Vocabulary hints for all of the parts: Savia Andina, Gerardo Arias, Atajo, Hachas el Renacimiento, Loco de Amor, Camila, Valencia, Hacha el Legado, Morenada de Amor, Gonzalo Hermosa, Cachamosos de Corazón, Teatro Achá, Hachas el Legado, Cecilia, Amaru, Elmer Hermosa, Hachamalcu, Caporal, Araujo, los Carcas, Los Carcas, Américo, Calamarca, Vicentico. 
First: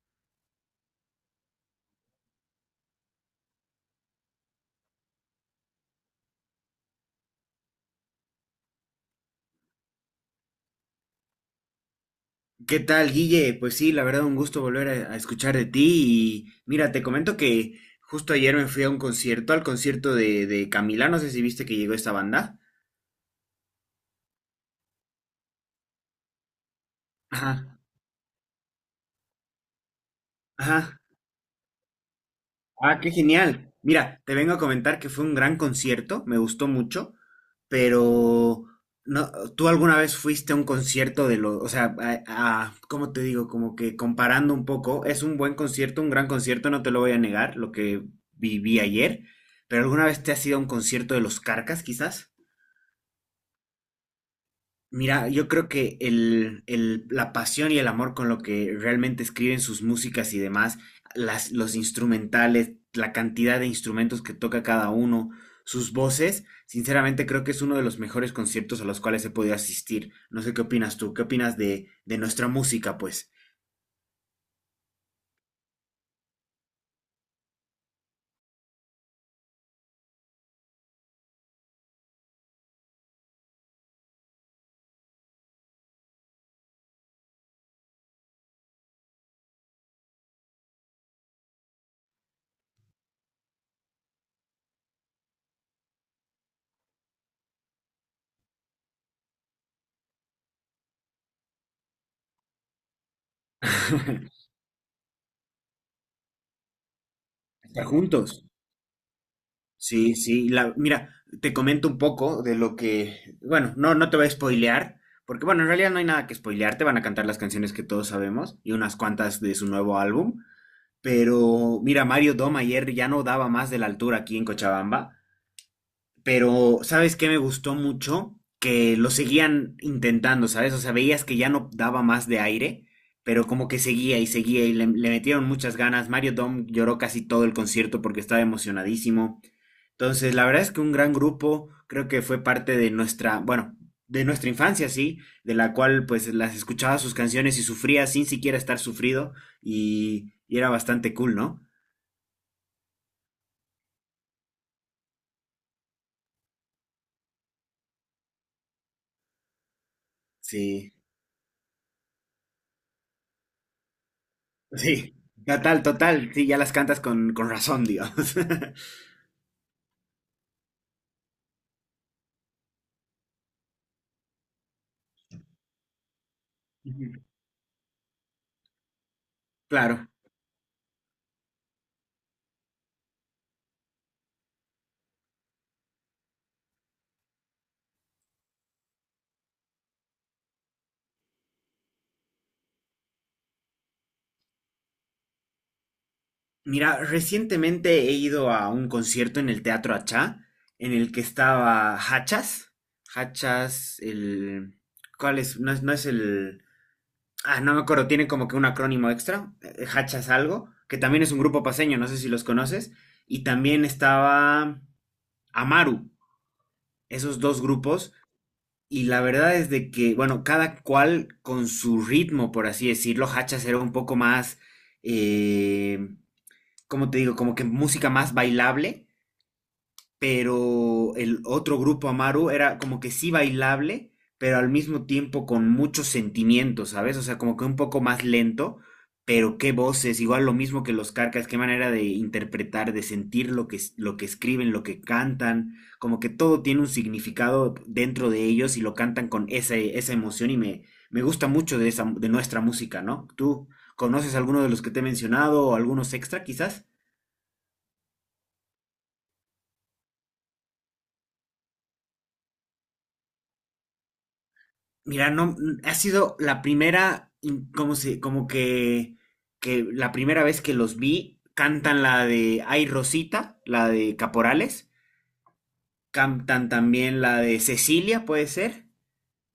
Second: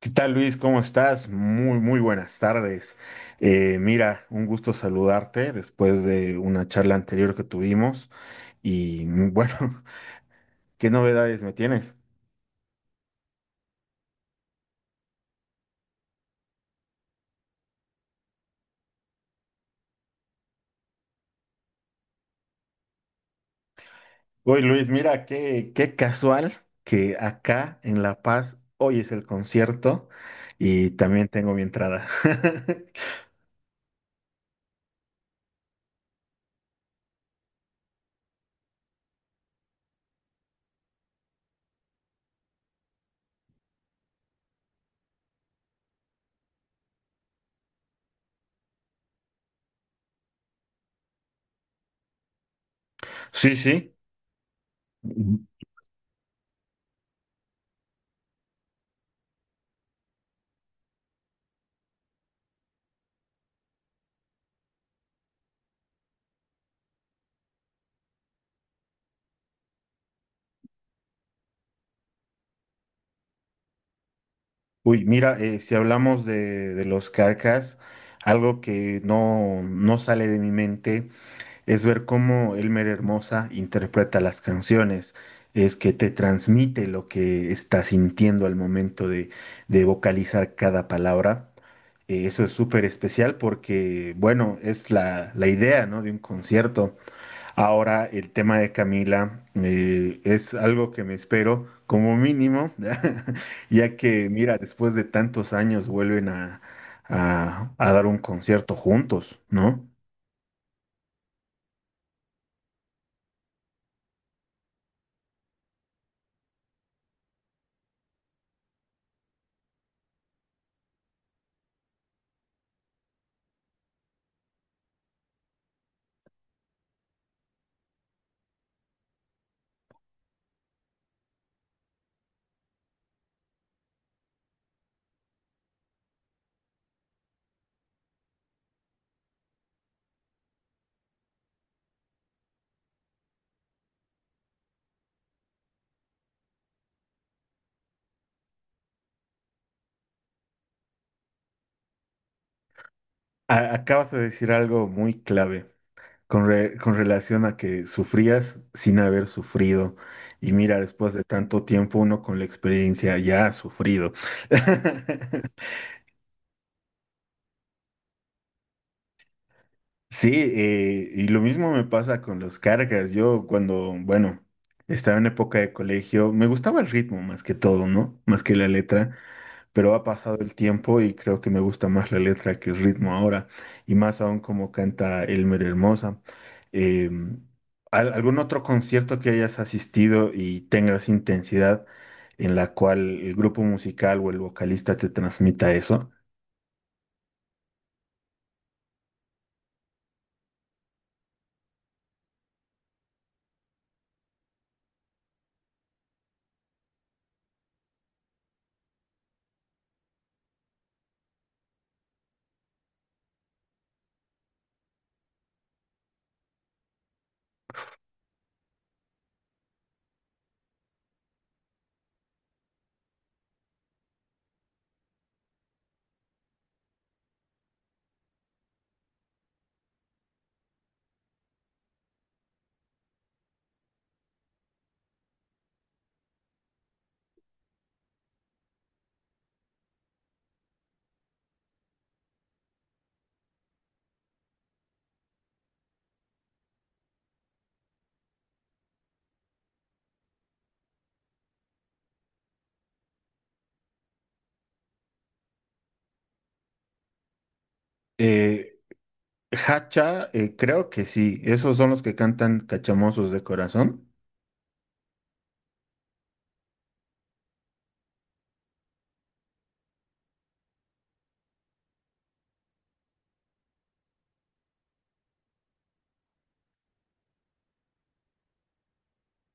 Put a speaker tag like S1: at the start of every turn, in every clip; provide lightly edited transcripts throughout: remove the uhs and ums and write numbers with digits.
S1: ¿Qué tal, Luis? ¿Cómo estás? Muy, muy buenas tardes. Mira, un gusto saludarte después de una charla anterior que tuvimos. Y bueno, ¿qué novedades me tienes?
S2: ¿Qué tal, Guille? Pues sí, la verdad, un gusto volver a escuchar de ti. Y mira, te comento que justo ayer me fui a un concierto, al concierto de Camila, no sé si viste que llegó esta banda.
S1: Uy, Luis, mira, qué casual que
S2: Ajá,
S1: acá en La Paz hoy es el concierto y
S2: ajá.
S1: también tengo mi entrada.
S2: Ah, qué genial. Mira, te vengo a comentar que fue un gran concierto, me gustó mucho, pero no, ¿tú alguna vez fuiste a un concierto de los, o sea, ¿cómo te digo? Como que comparando un poco, es un buen concierto, un gran concierto, no te lo voy a negar, lo que viví ayer, pero ¿alguna vez te has ido a un concierto de los Carcas, quizás?
S1: Sí, sí.
S2: Mira,
S1: Mm.
S2: yo creo que la pasión y el amor con lo que realmente escriben sus músicas y demás, los instrumentales, la cantidad de instrumentos que toca cada uno, sus voces, sinceramente creo que es uno de los mejores conciertos a los cuales he podido asistir. No sé qué opinas tú, qué opinas de nuestra música, pues.
S1: Uy, mira, si hablamos de los Carcas, algo que no, no sale de mi mente. Es ver cómo Elmer Hermosa interpreta las canciones, es que te transmite lo que está sintiendo al momento de vocalizar cada palabra. Eso es súper especial porque, bueno, es la idea, ¿no?, de un concierto. Ahora, el tema de Camila es algo que me espero como mínimo, ya que, mira, después de tantos años vuelven a, a
S2: Estar
S1: a dar un
S2: juntos.
S1: concierto juntos, ¿no?
S2: Sí, sí, mira, te comento un poco de lo que, bueno, no te voy a spoilear, porque bueno, en realidad no hay nada que spoilear, te van a cantar las canciones que todos sabemos y unas cuantas de su nuevo álbum, pero mira, Mario Dom ayer ya no daba más de la altura aquí en Cochabamba, pero ¿sabes qué me gustó mucho? Que lo seguían intentando, ¿sabes? O sea, veías que ya no daba más de aire, pero como que seguía y seguía y le metieron muchas ganas. Mario Dom lloró casi todo el concierto porque estaba emocionadísimo. Entonces, la verdad es que un gran grupo, creo que fue parte de nuestra, bueno, de nuestra infancia, sí, de la cual pues las escuchaba sus canciones y sufría sin siquiera estar sufrido y era bastante cool, ¿no?
S1: Acabas de decir algo muy clave con relación a que sufrías sin haber sufrido. Y mira,
S2: Sí,
S1: después de tanto tiempo, uno con la experiencia ya ha sufrido.
S2: sí, total, total, sí, ya las cantas con razón, digamos.
S1: Sí, y lo mismo me pasa con las cargas. Yo cuando, bueno, estaba en época de colegio, me gustaba el
S2: Ujú.
S1: ritmo más que todo, ¿no? Más que la letra. Pero ha
S2: Claro.
S1: pasado el tiempo y creo que me gusta más la letra que el ritmo ahora, y más aún como canta Elmer Hermosa. Eh, ¿Algún otro concierto que hayas asistido y tengas intensidad en la cual el grupo musical o el vocalista te transmita eso?
S2: Mira, recientemente he ido a un concierto en el Teatro Achá, en el que estaba Hachas. Hachas, el... ¿Cuál es? No es, no es el... Ah, no me acuerdo, tiene como que un acrónimo extra, Hachas algo, que también es un grupo paseño, no sé si los conoces, y también estaba Amaru, esos dos grupos, y la verdad es de que, bueno, cada cual con su ritmo, por así decirlo, Hachas era un poco más, eh, ¿cómo te digo? Como que música más bailable, pero el otro grupo Amaru era como que sí bailable, pero al mismo tiempo con mucho sentimiento, ¿sabes? O sea, como que un poco más lento, pero qué voces, igual lo mismo que los Carcas, qué manera de interpretar, de sentir lo que, lo que escriben, lo que cantan, como que todo tiene un significado dentro de ellos y lo cantan con esa, esa emoción y me gusta mucho de esa, de nuestra música, ¿no? ¿Tú conoces alguno de los que te he mencionado o algunos extra quizás?
S1: Eh, Hacha, creo que sí, esos son los que cantan Cachamosos de Corazón.
S2: Mira, no, ha sido la primera, como se, como que, la primera vez que los vi, cantan la de Ay Rosita, la de Caporales, cantan también la de Cecilia, puede ser,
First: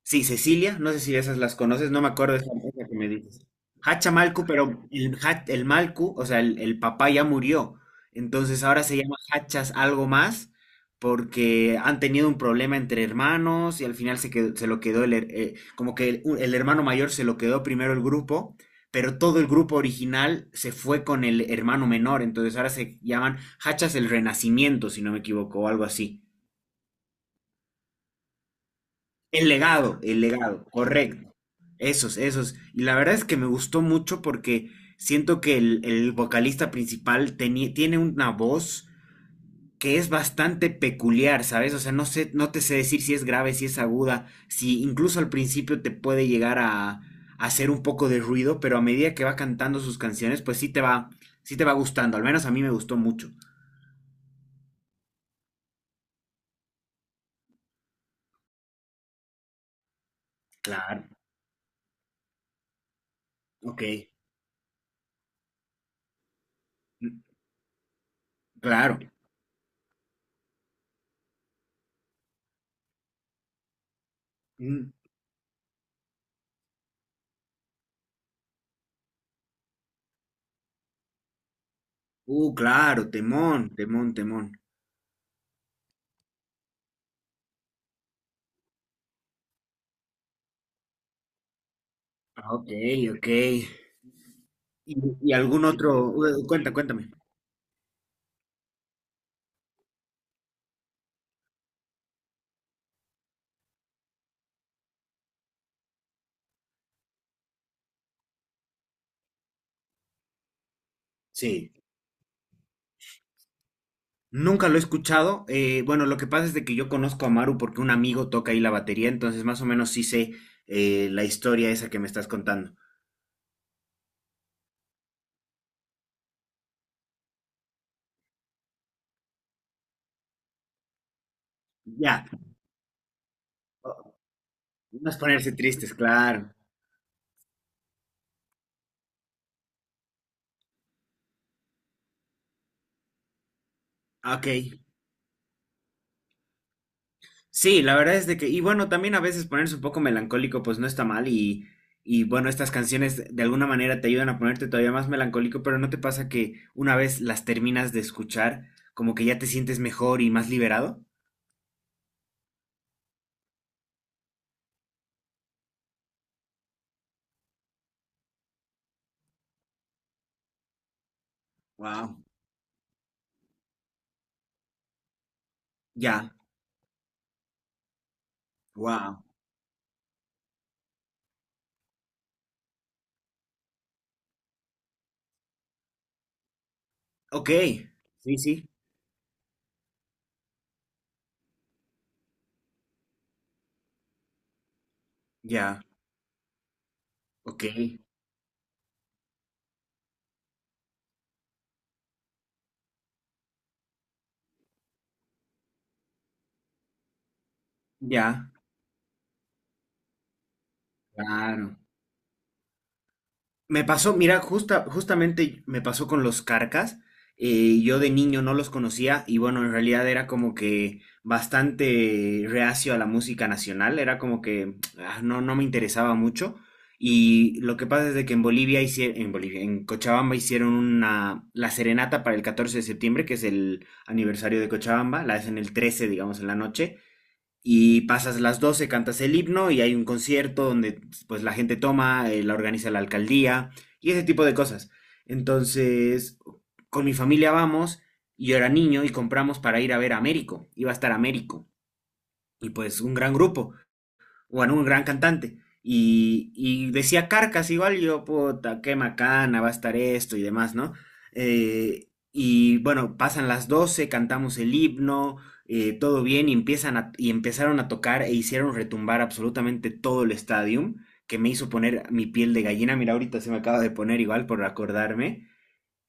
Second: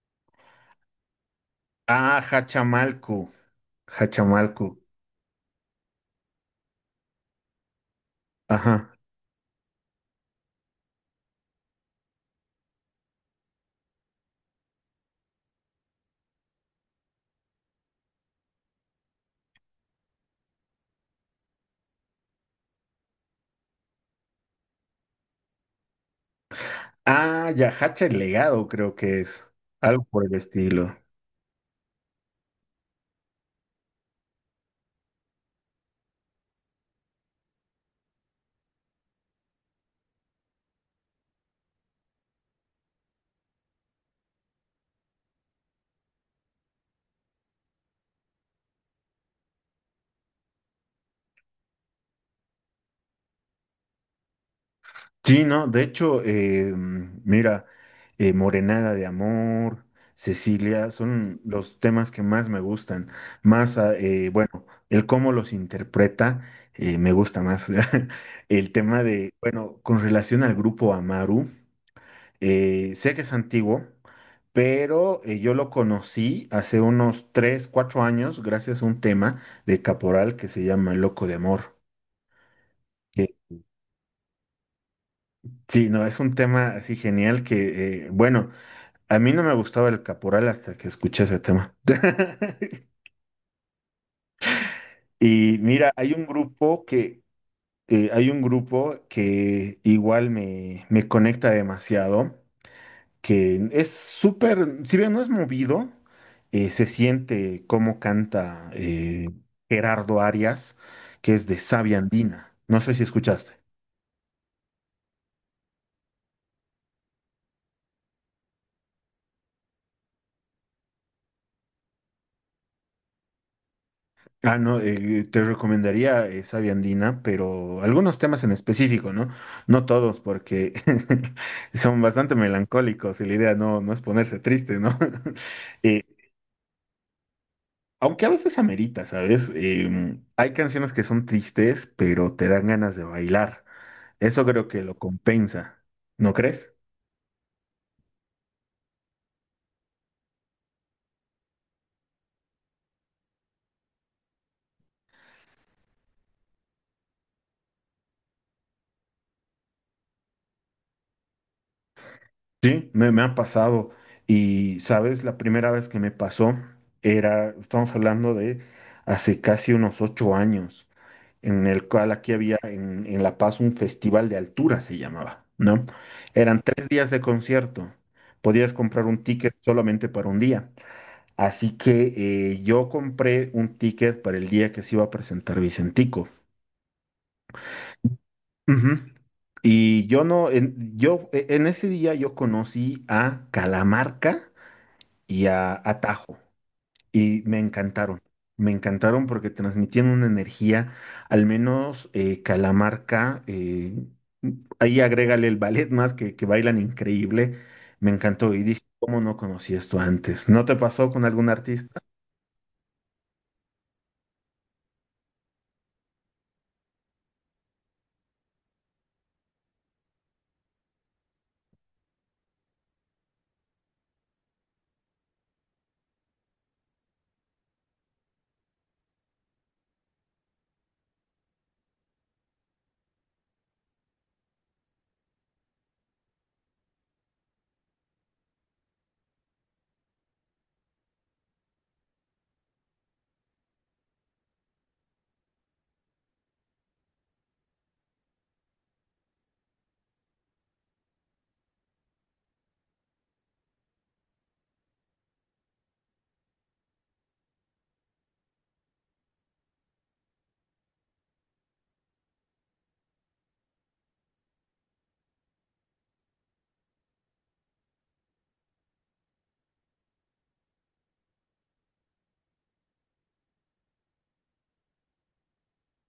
S2: sí, Cecilia, no sé si esas las conoces, no me
S1: Ah,
S2: acuerdo de esa que me
S1: Hachamalcu.
S2: dices. Hachamalcu,
S1: Hachamalcu,
S2: pero el Malcu, o sea, el papá ya murió. Entonces ahora
S1: ajá.
S2: se llama Hachas algo más porque han tenido un problema entre hermanos y al final se lo quedó como que el hermano mayor se lo quedó primero el grupo, pero todo el grupo original se fue con el hermano menor. Entonces ahora se llaman Hachas el Renacimiento, si no me equivoco, o algo así.
S1: Ah, ya, Hacha el Legado creo que es, algo
S2: El
S1: por el
S2: legado,
S1: estilo.
S2: correcto. Esos, esos. Y la verdad es que me gustó mucho porque siento que el vocalista principal tiene una voz que es bastante peculiar, ¿sabes? O sea, no sé, no te sé decir si es grave, si es aguda, si incluso al principio te puede llegar a hacer un poco de ruido, pero a medida que va cantando sus canciones, pues sí te va gustando. Al menos a mí me gustó mucho.
S1: Sí, no, de hecho, mira, Morenada de Amor, Cecilia,
S2: Claro,
S1: son los temas que más me gustan. Más,
S2: ok.
S1: ah, bueno, el cómo los interpreta, me
S2: Mm,
S1: gusta más. El
S2: claro.
S1: tema de, bueno, con relación al grupo Amaru, sé que es antiguo,
S2: Mm,
S1: pero yo lo conocí hace unos 3, 4 años gracias a un tema de Caporal que se llama Loco de Amor.
S2: Claro,
S1: Que
S2: temón, temón, temón.
S1: Sí, no, es un tema así genial que, bueno, a mí no me gustaba el Caporal hasta que escuché ese tema.
S2: Ok, ok. ¿Y, y
S1: Y
S2: algún
S1: mira, hay
S2: otro?
S1: un
S2: Cuenta,
S1: grupo
S2: cuéntame.
S1: que hay un grupo que igual me conecta demasiado, que es súper, si bien no es movido, se siente cómo canta Gerardo Arias, que es de
S2: Sí.
S1: Savia Andina. No sé si escuchaste.
S2: Nunca lo he escuchado. Bueno, lo que pasa es de que yo conozco a Maru porque un amigo toca ahí la batería, entonces más o menos sí sé la historia esa que me estás contando.
S1: Ah, no, te recomendaría esa viandina, pero algunos temas en específico, ¿no? No todos, porque son
S2: Ya,
S1: bastante melancólicos y la idea no, no es ponerse triste, ¿no?
S2: no es ponerse tristes,
S1: Eh,
S2: claro.
S1: Aunque a veces amerita, ¿sabes? Hay canciones que son tristes, pero te dan ganas de bailar. Eso
S2: Ok,
S1: creo que lo compensa, ¿no crees?
S2: sí, la verdad es de que, y bueno, también a veces ponerse un poco melancólico, pues no está mal, y bueno, estas canciones de alguna manera te ayudan a ponerte todavía más melancólico, pero ¿no te pasa que una vez las terminas de escuchar, como que ya te sientes mejor y más liberado?
S1: Sí, me ha pasado. Y, ¿sabes?, la primera vez que me pasó era, estamos hablando de hace casi unos 8 años, en el cual
S2: Wow,
S1: aquí había en La Paz un festival de altura, se llamaba, ¿no?
S2: ya,
S1: Eran 3 días de concierto. Podías comprar un
S2: wow.
S1: ticket solamente para un día. Así que yo compré un ticket para el día que se iba a presentar Vicentico.
S2: Ok, sí, sí,
S1: Ujú. Y yo no, en, yo, e, en ese día yo conocí a Calamarca y a
S2: ya,
S1: Atajo, y me
S2: ok,
S1: encantaron. Me encantaron porque transmitían una energía, al menos Calamarca, ahí agrégale el ballet, más que bailan increíble. Me
S2: ya,
S1: encantó y dije, ¿cómo no conocí esto antes? ¿No te pasó con algún
S2: claro.
S1: artista?
S2: Me pasó, mira, justamente me pasó con los Carcas. Yo de niño no los conocía y bueno, en realidad era como que bastante reacio a la música nacional, era como que ah, no me interesaba mucho. Y lo que pasa es de que en Bolivia hicieron, en Bolivia, en Cochabamba hicieron una, la serenata para el 14 de septiembre, que es el aniversario de Cochabamba, la hacen el 13 digamos, en la noche y pasas las 12, cantas el himno y hay un concierto donde pues la gente toma, la organiza la alcaldía y ese tipo de cosas. Entonces, con mi familia vamos, y yo era niño y compramos para ir a ver a Américo, iba a estar Américo y pues un gran grupo bueno, un gran cantante. Y decía Carcas igual, y yo, puta, qué macana, va a estar esto y demás, ¿no? Y bueno, pasan las 12 cantamos el himno, todo bien, y empezaron a tocar e hicieron retumbar absolutamente todo el estadio, que me hizo poner mi piel de gallina. Mira, ahorita se me acaba de poner igual por acordarme.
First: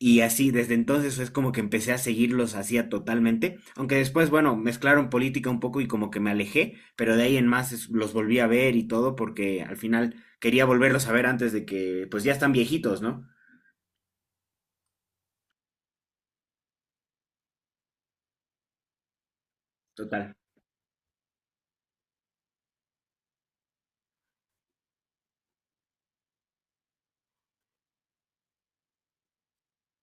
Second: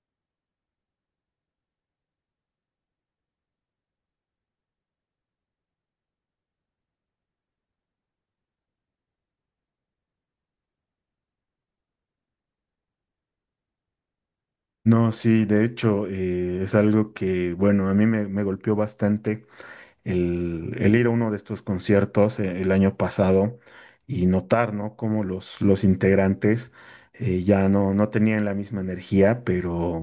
S2: Y así, desde entonces es como que empecé a seguirlos hacía totalmente, aunque después, bueno, mezclaron política un poco y como que me alejé, pero de ahí en más los volví a ver y todo porque al final quería volverlos a ver antes de que, pues ya están viejitos, ¿no?
S1: No, sí, de hecho, es algo que, bueno, a mí me golpeó bastante
S2: Total.
S1: el ir a uno de estos conciertos el año pasado y notar, ¿no?, cómo los integrantes ya no, no tenían la misma energía, pero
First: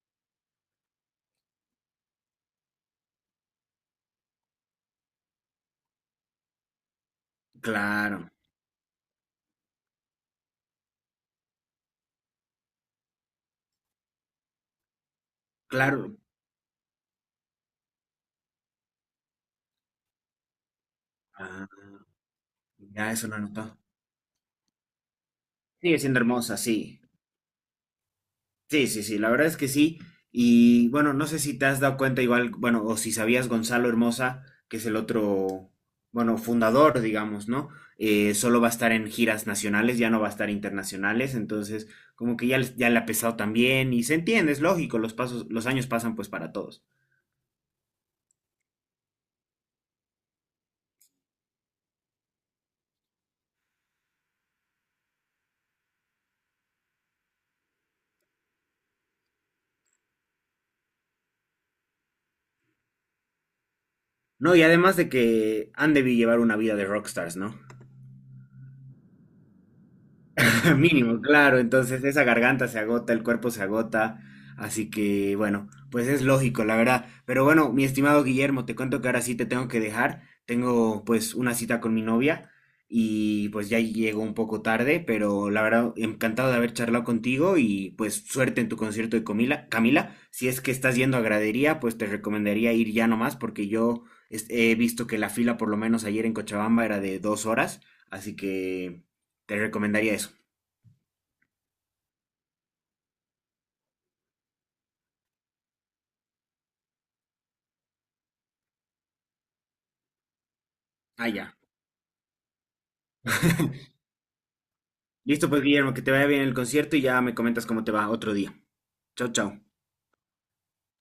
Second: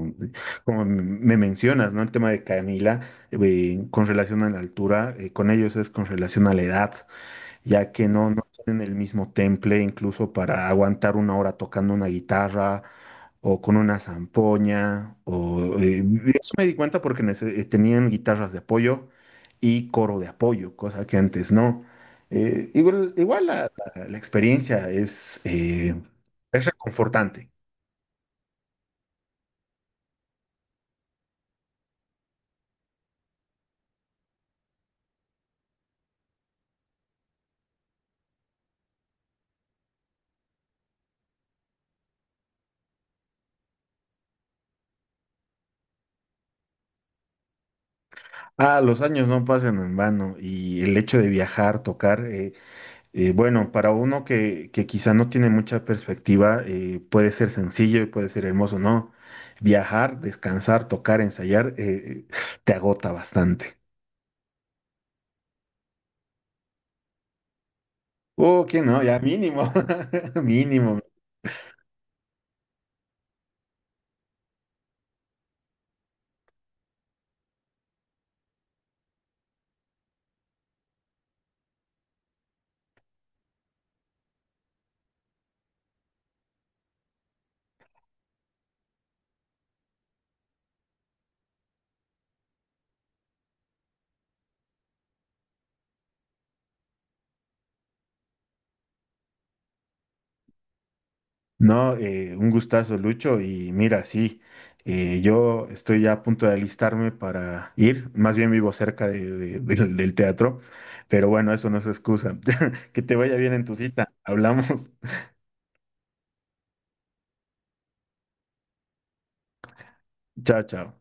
S1: como me mencionas, ¿no?, el tema de Camila, con relación a la altura, con ellos es con relación a la edad, ya que no,
S2: Claro,
S1: no tienen el mismo temple incluso para aguantar una hora tocando una guitarra o con una zampoña.
S2: claro.
S1: Eso me di cuenta porque tenían guitarras de apoyo y coro de apoyo, cosa que antes
S2: Ah,
S1: no.
S2: ya
S1: Igual
S2: eso lo he
S1: la,
S2: notado.
S1: la- la experiencia es, eh,
S2: Sigue siendo hermosa,
S1: es
S2: sí.
S1: reconfortante.
S2: Sí, sí, sí, la verdad es que sí. Y bueno, no sé si te has dado cuenta igual, bueno, o si sabías Gonzalo Hermosa, que es el otro, bueno, fundador, digamos, ¿no? Solo va a estar en giras nacionales, ya no va a estar internacionales, entonces como que ya, ya le ha pesado también y se entiende, es lógico, los pasos, los años pasan pues para todos.
S1: Ah, los años no pasan en vano y el hecho de viajar, tocar. Bueno, para uno que quizá no tiene mucha perspectiva, puede ser sencillo y puede ser hermoso, ¿no? Viajar, descansar, tocar, ensayar, te agota bastante.
S2: No, y además de que han de llevar una vida de rockstars, ¿no?
S1: Oh, ¿quién no? Ya mínimo, mínimo.
S2: Mínimo, claro. Entonces esa garganta se agota, el cuerpo se agota. Así que bueno, pues es lógico, la verdad. Pero bueno, mi estimado Guillermo, te cuento que ahora sí te tengo que dejar. Tengo pues una cita con mi novia y pues ya llego un poco tarde, pero la verdad, encantado de haber charlado contigo y pues suerte en tu concierto de Camila. Si es que estás yendo a gradería, pues te recomendaría ir ya nomás porque yo he visto que la fila por lo menos ayer en Cochabamba era de 2 horas, así que te recomendaría eso.
S1: No, un gustazo, Lucho. Y mira, sí, yo estoy ya a punto de alistarme para ir. Más bien vivo cerca del teatro,
S2: Ah,
S1: pero bueno,
S2: ya.
S1: eso no es excusa. Que te vaya bien en tu cita. Hablamos.
S2: Listo, pues Guillermo, que te vaya bien el concierto y ya me comentas cómo te va otro día. Chao, chao.
S1: Chao, chao.